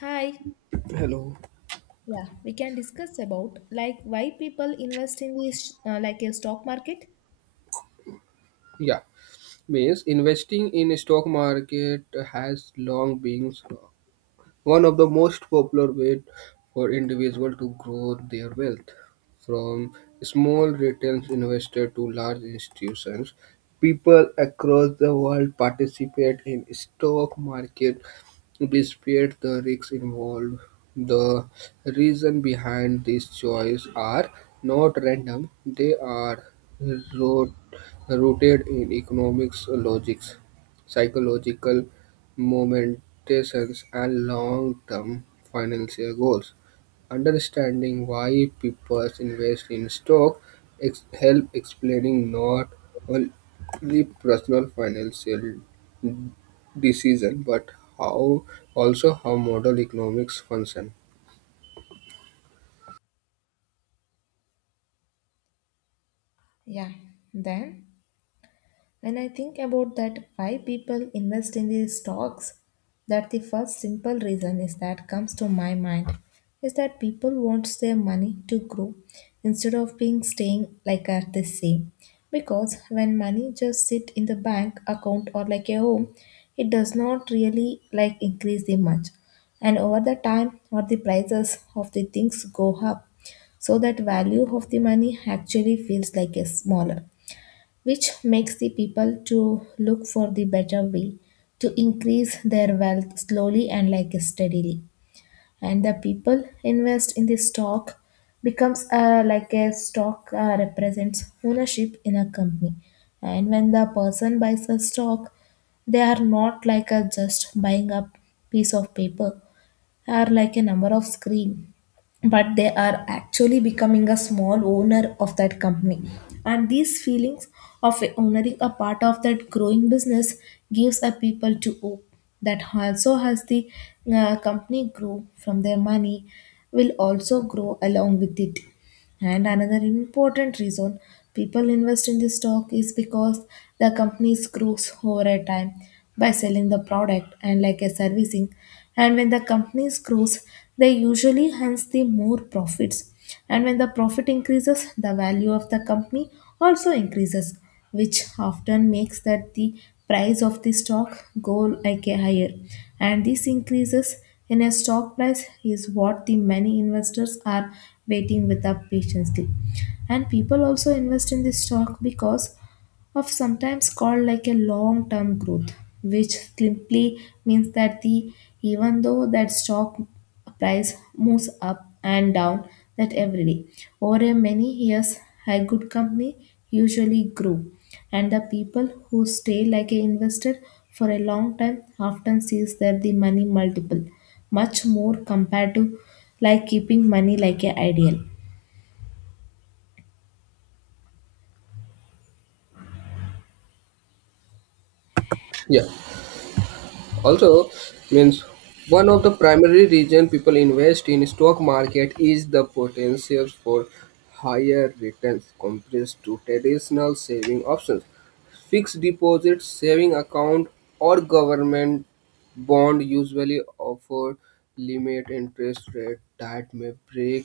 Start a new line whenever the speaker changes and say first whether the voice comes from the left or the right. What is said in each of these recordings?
left: Hi.
right: Hello.
left: Yeah, we can discuss about like why people invest in the like a stock market.
right: Yeah, means investing in stock market has long been one of the most popular ways for individuals to grow their wealth. From small retail investors to large institutions, people across the world participate in stock market despite the risks involved. The reason behind this choice are not random; they are rot- rooted in economics logics, psychological motivations, and long-term financial goals. Understanding why people invest in stock help explaining not only personal financial decision but how also how model economics function.
left: Yeah, then. When I think about that, why people invest in these stocks, that the first simple reason is that comes to my mind is that people wants their money to grow instead of being staying like at the same. Because when money just sit in the bank account or like a home, it does not really like increase the much. And over the time or the prices of the things go up so that value of the money actually feels like a smaller, which makes the people to look for the better way to increase their wealth slowly and like steadily, and the people invest in the stock becomes like a stock represents ownership in a company. And when the person buys a stock, they are not like a just buying a piece of paper are like a number of screen, but they are actually becoming a small owner of that company. And these feelings of owning a part of that growing business gives a people to hope that also has the company grow from their money will also grow along with it. And another important reason people invest in this stock is because the companies grows over a time by selling the product and like a servicing. And when the companies grows, they usually hands the more profits. And when the profit increases, the value of the company also increases, which often makes that the price of the stock go like a higher. And this increases in a stock price is what the many investors are waiting with up patiently. And people also invest in the stock because of sometimes called like a long term growth, which simply means that the even though that stock price moves up and down that every day over a many years a good company usually grow, and the people who stay like a investor for a long time often sees that the money multiple much more compared to like keeping money like a ideal.
right: Yeah. Also, means one of the primary reason people invest in stock market is the potential for higher returns compared to traditional saving options. Fixed deposit, saving account, or government bond usually offer limit interest rate that may break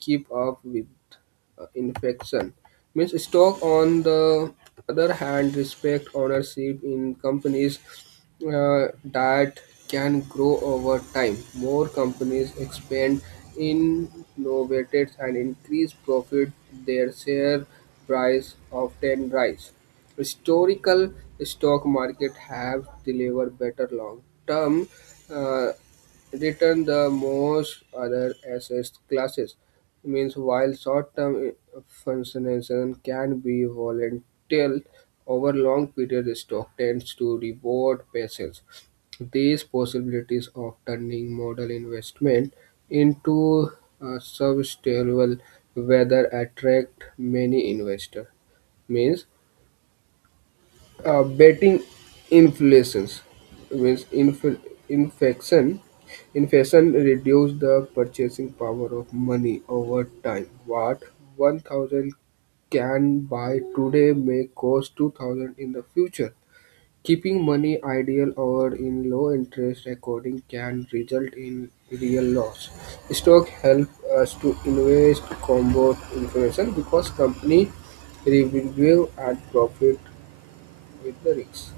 right: keep up with infection. Means stock, on the other hand, respect ownership in companies that can grow over time. More companies expand, innovate, and increase profit. Their share price often rise. Historical stock market have delivered better long-term uh, return the most other asset classes. Means while short-term function can be volatile over long period, the stock tends to reward patience. These possibilities of turning model investment into a sustainable whether attract many investors. Means betting inflations means infection inflation reduce the purchasing power of money over time, what 1000 can buy today may cost 2000 in the future. Keeping money idle or in low interest according can result in real loss. Stock help us to invest combat inflation because company revenue and profit with the risk.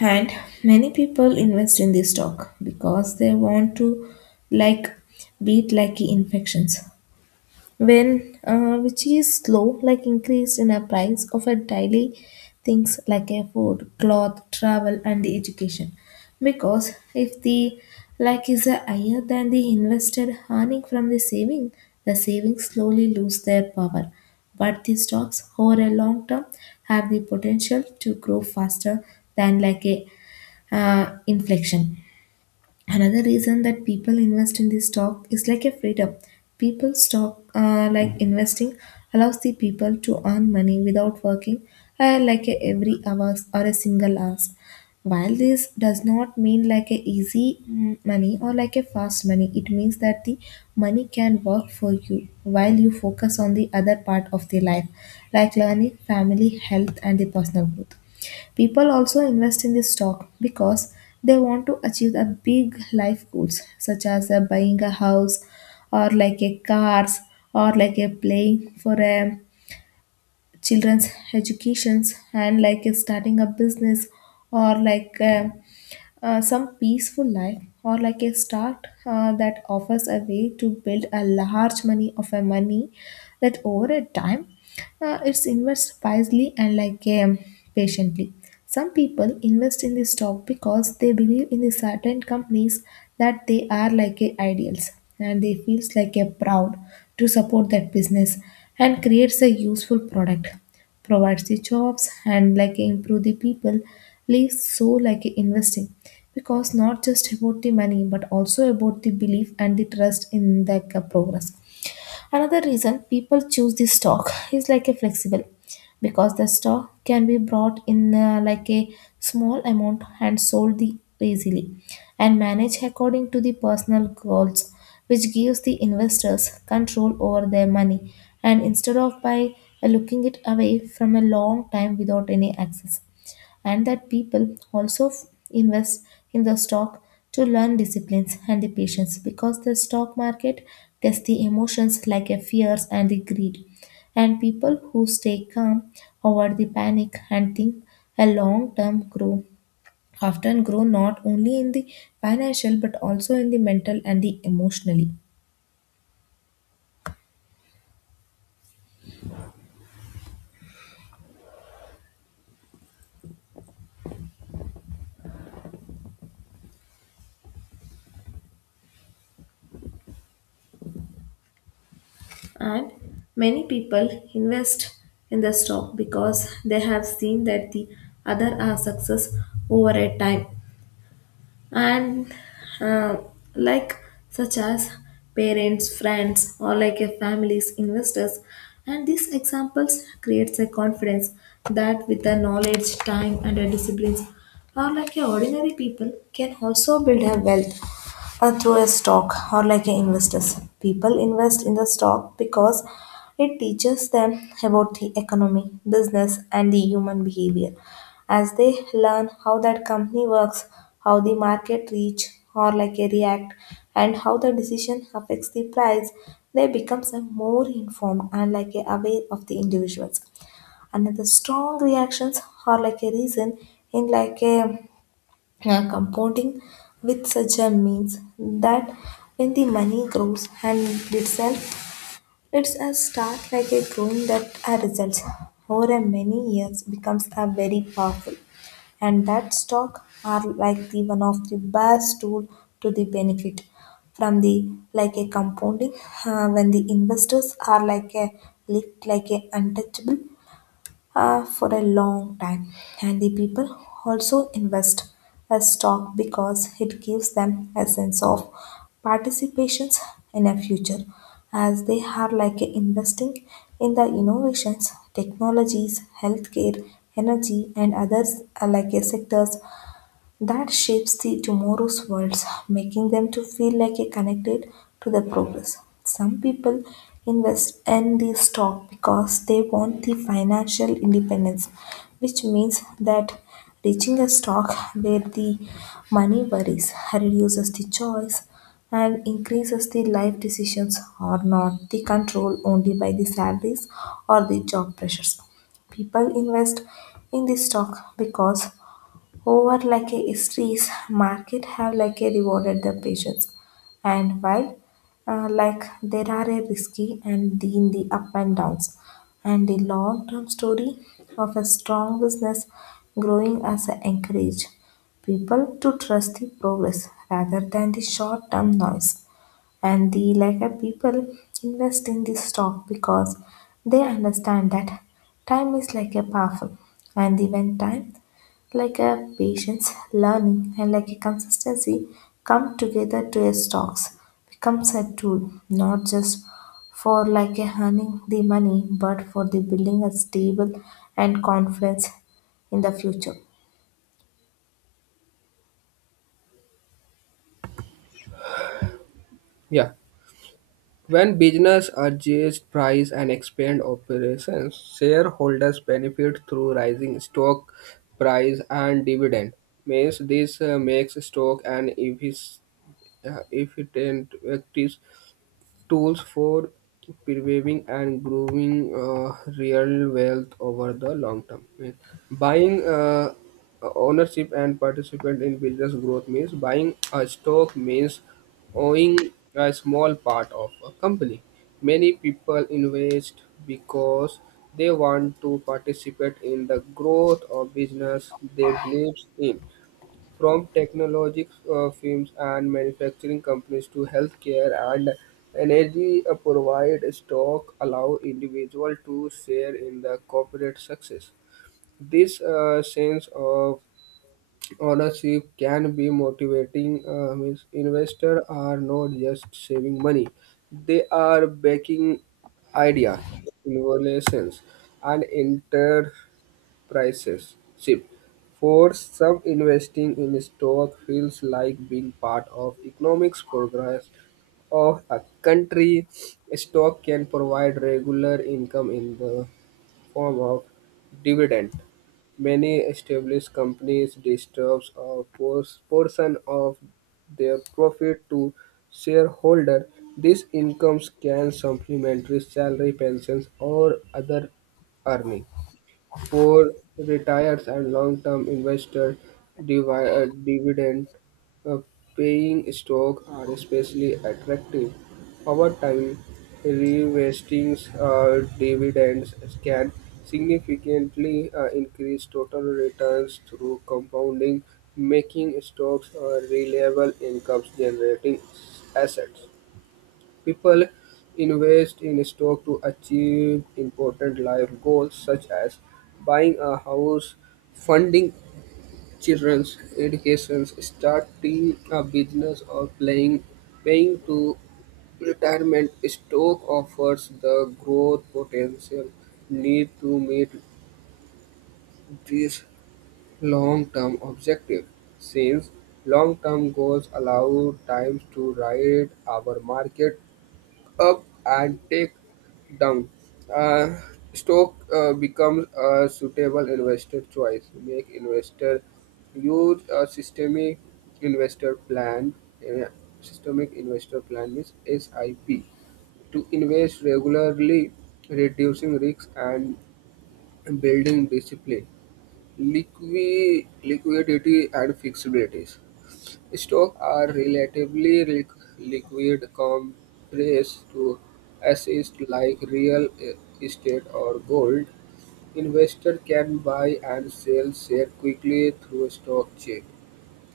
left: And many people invest in this stock because they want to like beat lucky infections. When which is slow, like increase in a price of a daily things like a food, cloth, travel, and the education. Because if the like is a higher than the invested earning from the saving, the savings slowly lose their power. But the stocks over a long term have the potential to grow faster than like a inflection. Another reason that people invest in this stock is like a freedom. People stock like investing allows the people to earn money without working like a every hours or a single hours. While this does not mean like a easy money or like a fast money, it means that the money can work for you while you focus on the other part of the life, like learning, family, health, and the personal growth. People also invest in this stock because they want to achieve the big life goals such as buying a house or like a cars or like a playing for a children's educations and like a starting a business or like some peaceful life or like a start that offers a way to build a large money of a money that over a time it's invest wisely and like patiently. Some people invest in the stock because they believe in the certain companies that they are like a ideals, and they feels like a proud to support that business and creates a useful product provides the jobs and like improve the people lives. So like investing because not just about the money but also about the belief and the trust in the progress. Another reason people choose this stock is like a flexible, because the stock can be brought in like a small amount and sold the easily and managed according to the personal goals, which gives the investors control over their money and instead of by looking it away from a long time without any access. And that people also invest in the stock to learn disciplines and the patience, because the stock market tests the emotions like a fears and the greed, and people who stay calm over the panic and think a long term grow often grow not only in the financial but also in the mental and the emotionally. And many people invest in the stock because they have seen that the other are success over a time and uh, like such as parents friends or like a families investors, and these examples creates a confidence that with the knowledge time and the disciplines or like a ordinary people can also build a wealth through a stock or like a investors. People invest in the stock because it teaches them about the economy business and the human behavior as they learn how that company works, how the market reach or like a react, and how the decision affects the price. They becomes a more informed and like a aware of the individuals. Another strong reactions or like a reason in like a compounding with such a means that when the money grows and itself, it's a start like a growing that a results over a many years becomes a very powerful. And that stock are like the one of the best tool to the benefit from the like a compounding when the investors are like a lift like a untouchable for a long time. And the people also invest a stock because it gives them a sense of participations in a future as they are like investing in the innovations, technologies, healthcare, energy and others are like sectors that shapes the tomorrow's worlds, making them to feel like a connected to the progress. Some people invest in the stock because they want the financial independence, which means that reaching a stock where the money worries reduces the choice and increases the life decisions or not the control only by the salaries or the job pressures. People invest in the stock because over like a history's market have like a rewarded the patients. And while like there are a risky and the, in the up and downs and the long term story of a strong business growing as a encourage people to trust the progress rather than the short term noise. And the like people invest in this stock because they understand that time is like a powerful, and the when time like a patience learning and like a consistency come together to a stocks becomes a tool not just for like a earning the money but for the building a stable and confidence in the future.
right: Yeah. When business adjust price and expand operations, shareholders benefit through rising stock price and dividend. Means this makes stock an efficient active tools for preserving and growing real wealth over the long term. Means buying ownership and participant in business growth means buying a stock means owning a small part of a company. Many people invest because they want to participate in the growth of business they believe in. From technology firms and manufacturing companies to healthcare and energy provide stock allow individual to share in the corporate success. This sense of ownership can be motivating. Means investors are not just saving money; they are backing ideas, innovations, and enter prices shift. For some, investing in stock feels like being part of economics progress of a country. Stock can provide regular income in the form of dividend. Many established companies distribute a portion of their profit to shareholder. These incomes can supplement salary, pensions, or other earning. For retirees and long-term investors, dividend-paying stocks are especially attractive. Over time, reinvesting dividends can significantly increase total returns through compounding, making stocks a reliable income-generating assets. People invest in stock to achieve important life goals such as buying a house, funding children's education, starting a business, or paying to retirement. Stock offers the growth potential need to meet this long-term objective since long-term goals allow time to ride our market up and take down. Uh, stock becomes a suitable investor choice. Make investor use a systemic investor plan. uh, Systemic investor plan is SIP to invest regularly, reducing risks and building discipline, liquidity and flexibilities. Stocks are relatively liquid compared to assets like real estate or gold. Investors can buy and sell shares quickly through stock trade.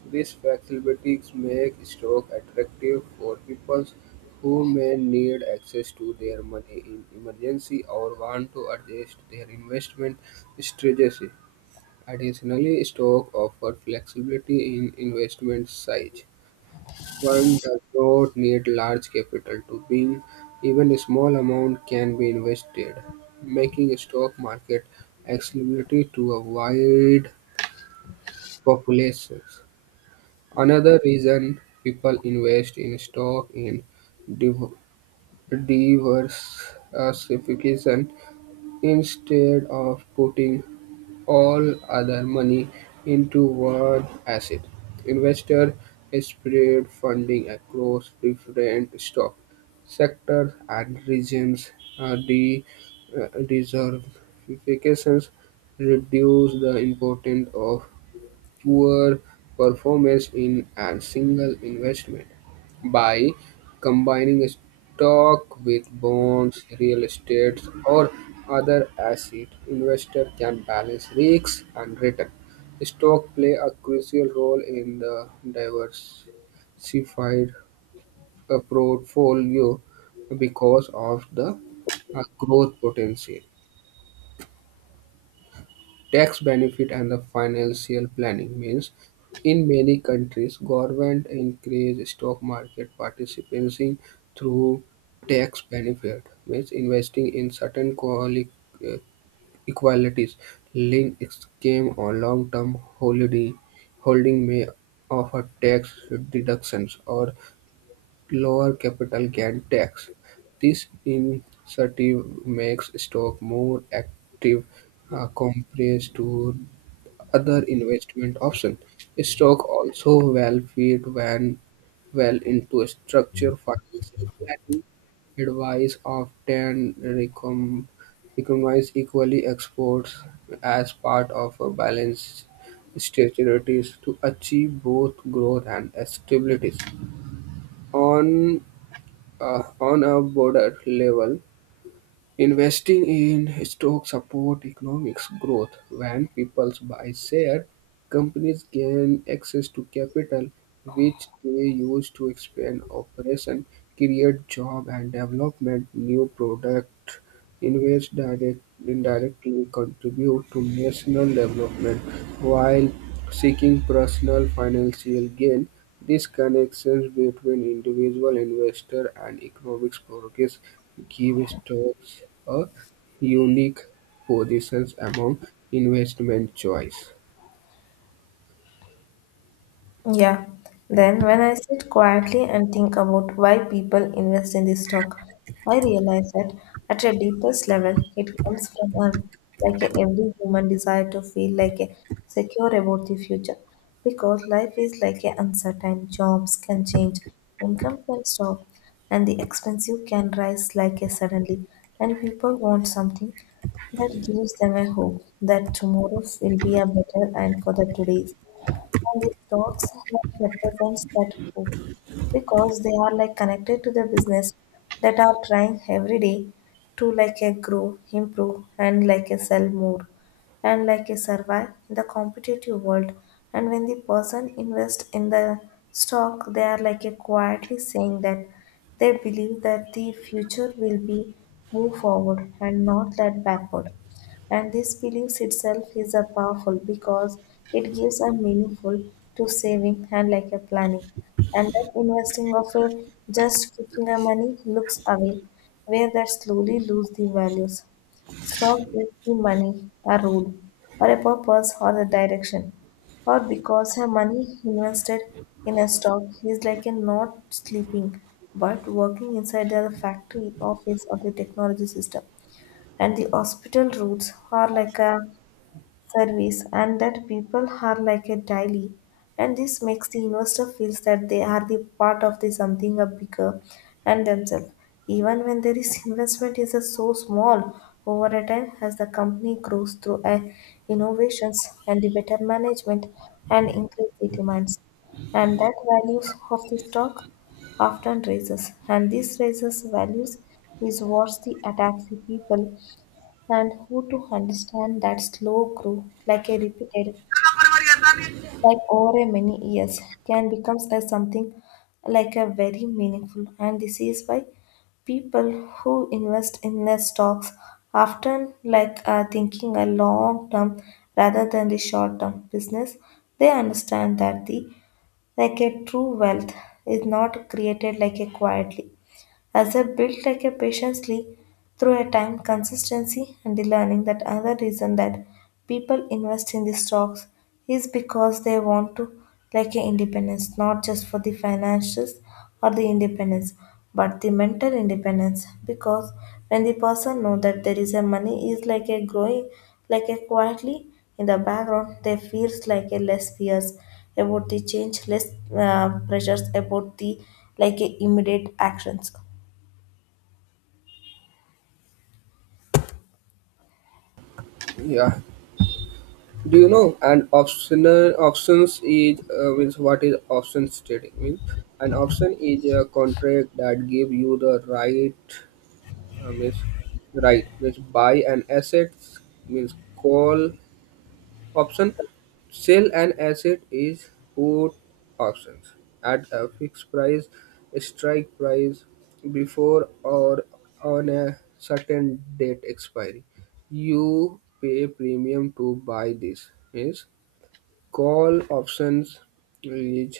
right: These facilities make stocks attractive for people who may need access to their money in emergency or want to adjust their investment strategy. Additionally, stock offer flexibility in investment size. One does not need large capital to win; even a small amount can be invested, making a stock market accessible to a wide population. Another reason people invest in stock in div- diversification instead of putting all other money into one asset. Investors spread funding across different stock sectors and regions. The diversifications reduce the importance of poor performance in a single investment. By combining stock with bonds, real estate, or other asset, investor can balance risks and return. Stock play a crucial role in the diversified portfolio because of the growth potential. Tax benefit and the financial planning means in many countries government increase stock market participation through tax benefit, means investing in certain uh, equalities linked scheme or long term holding may offer tax deductions or lower capital gain tax. This incentive makes stock more active compared to other investment options. Stock also well fit when well into a structure, financial planning. Advice often recom- recommends equally exports as part of a balanced strategies to achieve both growth and stability. On uh, on a broader level, investing in stocks support economic growth. When people buy share, companies gain access to capital, which they use to expand operation, create job and development, new product. Invest direct, indirectly contribute to national development while seeking personal financial gain. These connections between individual investor and economic progress give stocks a unique position among investment choice.
left: Yeah. Then, when I sit quietly and think about why people invest in this stock, I realize that at a deepest level, it comes from a, like a, every human desire to feel like a secure about the future. Because life is like a uncertain, jobs can change, income can stop, and the expensive can rise like a suddenly, and people want something that gives them a hope that tomorrow will be a better and for the today. And these stocks have represents that hope because they are like connected to the business that are trying every day to like a grow, improve, and like a sell more, and like a survive in the competitive world. And when the person invest in the stock, they are like a quietly saying that they believe that the future will be move forward and not that backward. And this belief itself is a powerful because it gives a meaningful to saving and like a planning, and that investing of a just kicking a money looks away where that slowly lose the values. Stock gives the money a rule or a purpose or a direction, or because her money invested in a stock is like a not sleeping but working inside the factory office of the technology system and the hospital routes are like a service and that people are like a daily. And this makes the investor feels that they are the part of the something a bigger and themselves even when there is investment is a so small over a time as the company grows through a innovations and the better management and increase the demands. And that values of the stock often raises, and these raises values is what the attacks the people and who to understand that slow growth, like a repeated, like over a many years, can becomes as something like a very meaningful. And this is why people who invest in their stocks often like are thinking a long term rather than the short term business. They understand that the like a true wealth is not created like a quietly as I built like a patiently through a time consistency and the learning that another reason that people invest in the stocks is because they want to like a independence, not just for the financials or the independence, but the mental independence. Because when the person know that there is a money is like a growing like a quietly in the background, they feels like a less fears about the change, less pressures about the like a immediate actions.
right: Yeah. Do you know an optional options is means what is options trading means? An option is a contract that give you the right, means right means buy an asset means call option, sell an asset is put options, at a fixed price, strike price, before or on a certain date expiry. You pay premium to buy this. Yes, call options range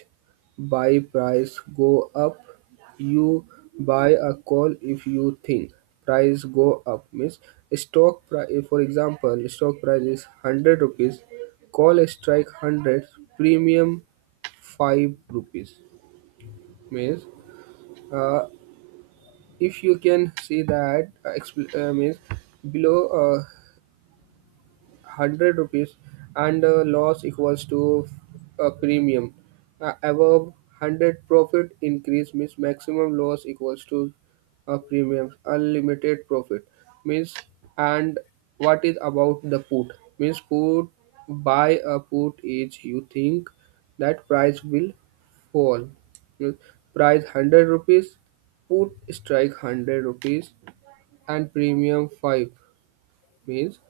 right: buy price go up, you buy a call if you think price go up means stock price, for example stock price is 100 rupees, call strike 100, premium 5 rupees means, uh, if you can see that means below uh, 100 rupees and loss equals to a premium. Above 100 profit increase means maximum loss equals to a premium. Unlimited profit means, and what is about the put means put, buy a put is you think that price will fall. Means price 100 rupees, put strike 100 rupees, and premium 5 means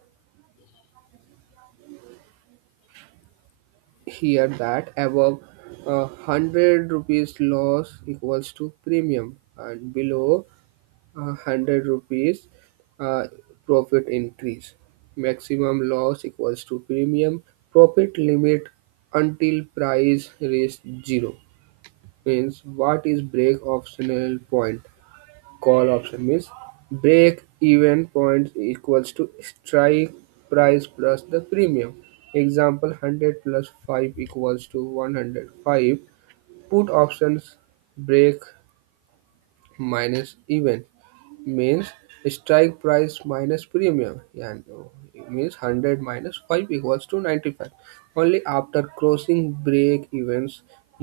right: here that above 100 rupees loss equals to premium and below 100 rupees uh, profit increase, maximum loss equals to premium, profit limit until price reaches zero. Means what is break optional point, call option means break-even point equals to strike price plus the premium. Example, 100 plus 5 equals to 105. Put options break minus even means strike price minus premium, and it means 100 minus 5 equals to 95. Only after crossing break events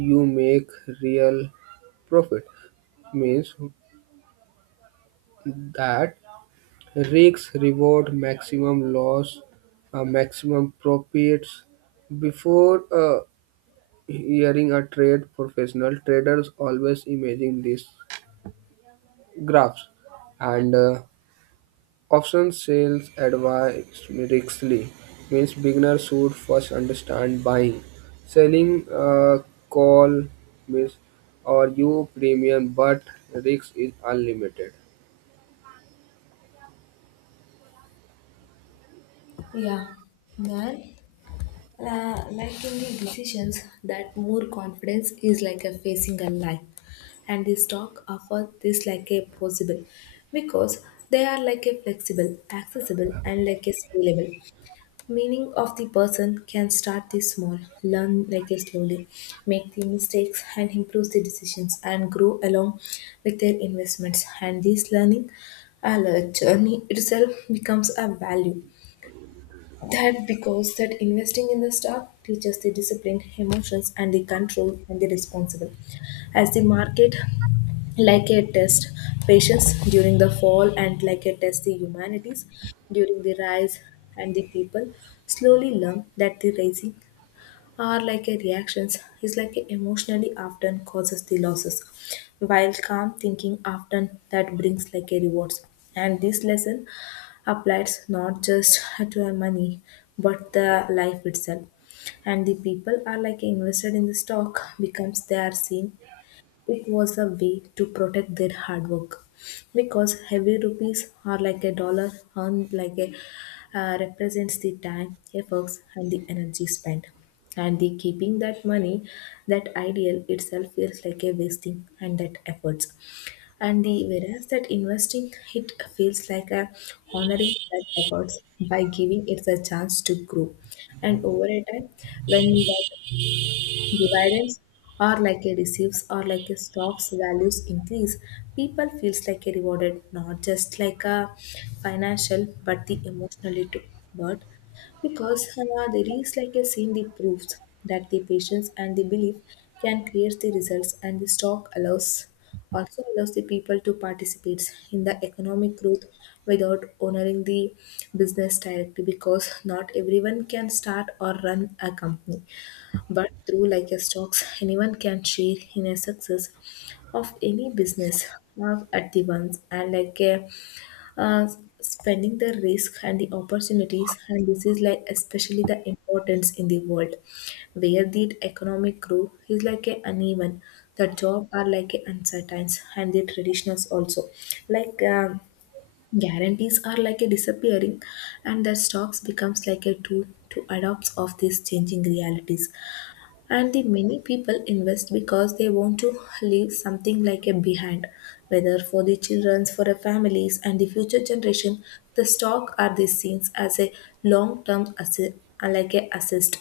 right: you make real profit, means that risks reward, maximum loss, maximum profits. Before hiring a trade professional, traders always imagine these graphs and option sales advice. Rigorously means beginners should first understand buying. Selling call means or you premium, but risk is unlimited.
left: Yeah, then like in the decisions, that more confidence is like a facing a life, and the stock offer this like a possible because they are like a flexible, accessible, and like a scalable. Meaning of the person can start this small, learn like a slowly, make the mistakes and improve the decisions and grow along with their investments. And this learning a journey itself becomes a value that because that investing in the stock teaches the discipline, emotions, and the control and the responsible. As the market, like a test, patience during the fall and like a test the humanities during the rise, and the people slowly learn that the rising are like a reactions is like a emotionally often causes the losses, while calm thinking often that brings like a rewards. And this lesson applies not just to our money but the life itself, and the people are like invested in the stock becomes they are seen it was a way to protect their hard work, because heavy rupees are like a dollar earned like a represents the time efforts and the energy spent, and the keeping that money, that ideal itself feels like a wasting and that efforts, and the whereas that investing it feels like a honoring that efforts by giving it a chance to grow. And over a time when that dividends are like a receives or like a stocks values increase, people feels like a rewarded not just like a financial but the emotionally too. But because there is like a seen the proofs that the patience and the belief can create the results, and the stock allows, also allows the people to participate in the economic growth without honoring the business directly, because not everyone can start or run a company, but through like a stocks, anyone can share in a success of any business at the once and like a uh, spending the risk and the opportunities. And this is like especially the importance in the world where the economic growth is like a uneven, the job are like a uncertain, and the traditionals also like guarantees are like a disappearing, and the stocks becomes like a tool to adopt of these changing realities. And the many people invest because they want to leave something like a behind, whether for the childrens, for the families, and the future generation. The stock are the scenes as a long-term asset, like a assist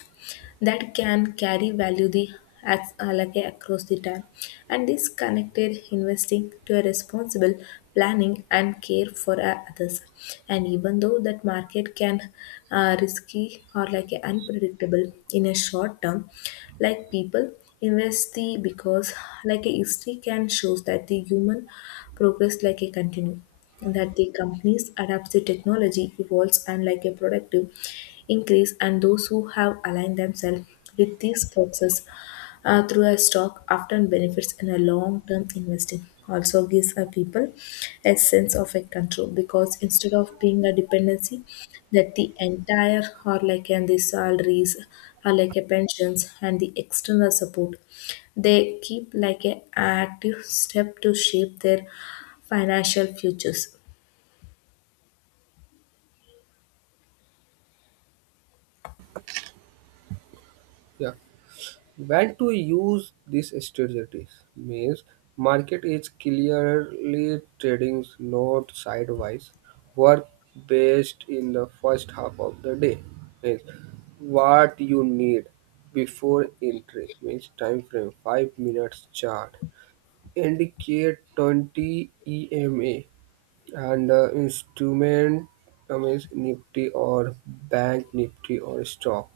left: that can carry value the like across the time, and this connected investing to a responsible planning and care for others. And even though that market can risky or like unpredictable in a short term, like people invest the because like a history can shows that the human progress like a continue, that the companies adapt, the technology evolves and like a productive increase, and those who have aligned themselves with these forces through a stock often benefits in a long-term investing. Also gives a people a sense of a control, because instead of being a dependency that the entire or like and the salaries or like a pensions and the external support, they keep like a active step to shape their financial futures.
right: Yeah. When to use these strategies means market is clearly trading not sideways. Work based in the first half of the day means what you need before entry means time frame 5 minutes chart, indicate 20 EMA, and instrument, means Nifty or bank Nifty or stock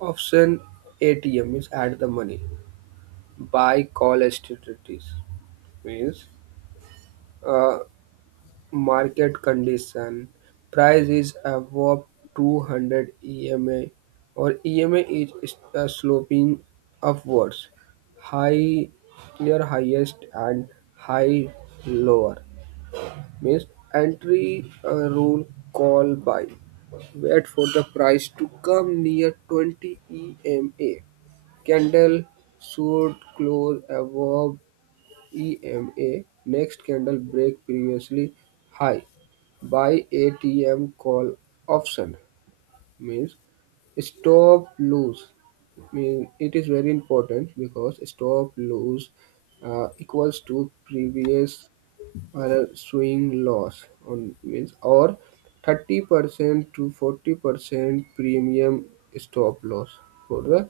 right: option. ATM means add the money by collectivities means, uh, market condition price is above 200 EMA or EMA is sloping upwards, high near highest and high lower means entry rule, call buy, wait for the price to come near 20 EMA, candle should close above EMA, next candle break previously high. Buy ATM call option. Means stop lose, mean it is very important because stop lose equals to previous swing loss on means or 30% to 40% premium stop loss for the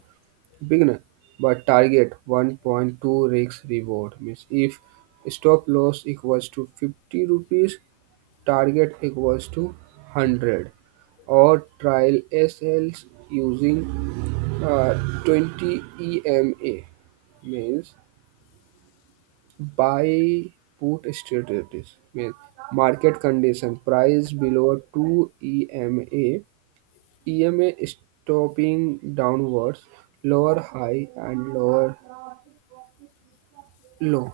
right: beginner, but target 1.2 risk reward, means if stop loss equals to 50 rupees target equals to 100, or trial sls using uh, 20 ema. Means buy put strategies means market condition price below 2 ema, ema stopping downwards, lower high and lower low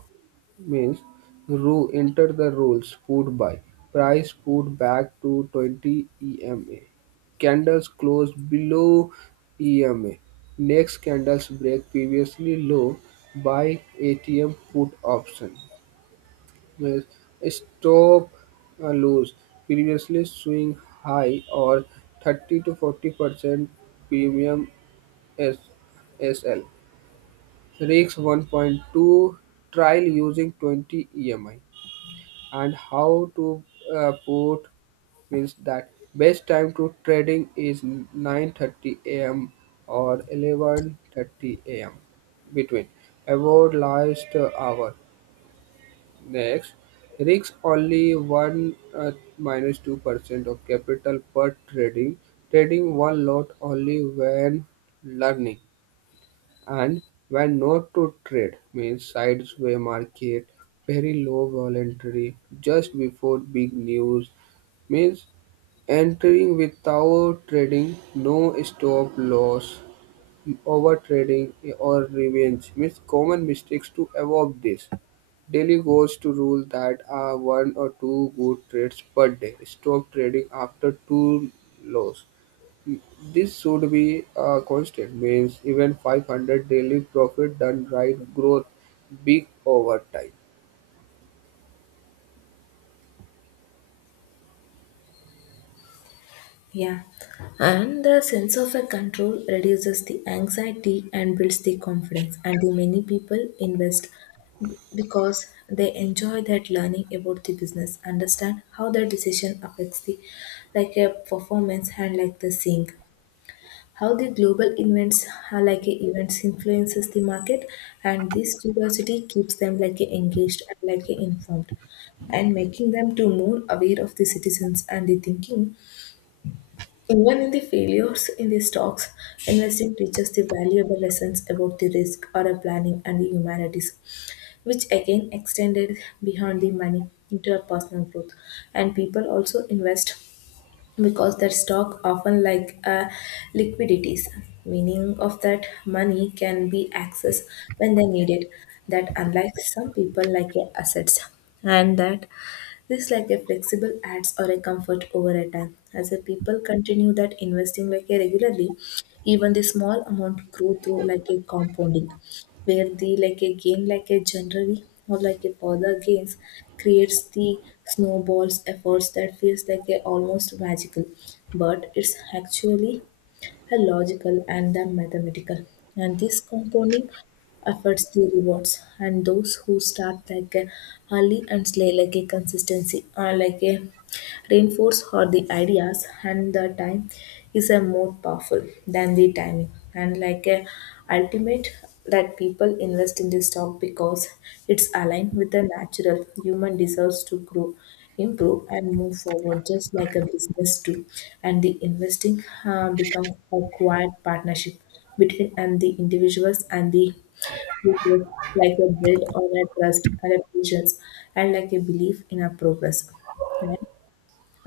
right: means rule enter the rules put by price put back to 20 EMA, candles close below EMA, next candles break previously low, by ATM put option. Means stop lose previously swing high or 30 to 40% premium S SL Rigs 1.2 trial using 20 EMI, and how to put means that best time to trading is 9:30 a.m. or 11:30 a.m. between, avoid last hour. Next, risk only one minus 2% of capital per trading. Trading one lot only when learning, and when not to trade means sides market very low voluntary just before big news means entering without trading, no stop loss, over trading or revenge means common mistakes to avoid this. Daily goals to rule that are one or two good trades per day, stop trading after two loss, this should be a constant, means even 500 daily profit done right growth big over time.
left: Yeah. And the sense of a control reduces the anxiety and builds the confidence. And the many people invest because they enjoy that learning about the business, understand how their decision affects the like a performance and like the sync. How the global events are like a events influences the market, and this curiosity keeps them like a engaged and like a informed, and making them to more aware of the citizens and the thinking. Even in the failures in the stocks, investing teaches the valuable lessons about the risk, our planning, and the humanities, which again extended beyond the money into a personal growth. And people also invest because their stock often like liquidities, meaning of that money can be accessed when they need it. That unlike some people like assets, and that this like a flexible ads or a comfort over a time. As a people continue that investing like a regularly, even the small amount grow through like a compounding, where the like a gain like a generally or like a further gains creates the snowballs efforts that feels like a almost magical, but it's actually the logical and the mathematical. And this compounding affects the rewards. And those who start like a early and slay like a consistency or like a reinforce how the ideas and the time is a more powerful than the timing and like a ultimate that people invest in this stock because it's aligned with the natural human desires to grow, improve and move forward just like a business do. And the investing becomes a quiet partnership between and the individuals and the people like a build on a trust and a patience and like a belief in a progress.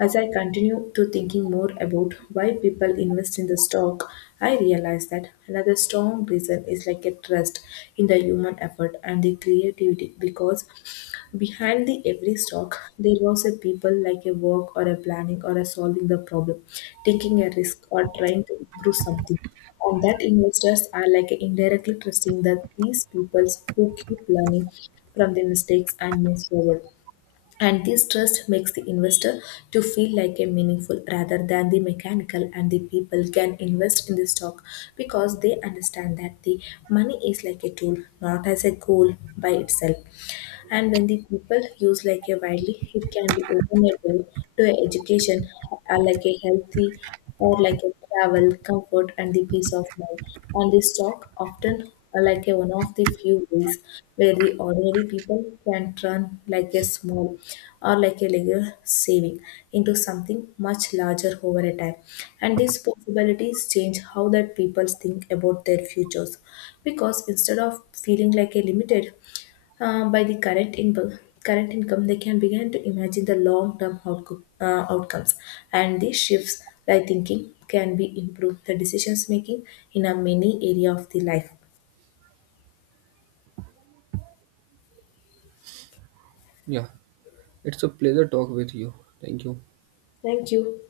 left: As I continue to thinking more about why people invest in the stock, I realize that another strong reason is like a trust in the human effort and the creativity, because behind the every stock there was a people like a work or a planning or a solving the problem, taking a risk or trying to improve something. And that investors are like indirectly trusting that these peoples who keep learning from the mistakes and move forward, and this trust makes the investor to feel like a meaningful rather than the mechanical. And the people can invest in the stock because they understand that the money is like a tool not as a goal by itself, and when the people use like a widely, it can be open a door to education, like a healthy or like a travel, comfort, and the peace of mind. And this talk often are like a one of the few ways where the ordinary people can turn like a small or like a little saving into something much larger over a time. And these possibilities change how that people think about their futures, because instead of feeling like a limited by the current income, current income they can begin to imagine the long term outcomes, and these shifts like thinking can be improved the decisions making in a many area of the life.
right: Yeah, it's a pleasure talk with you. Thank you.
left: Thank you.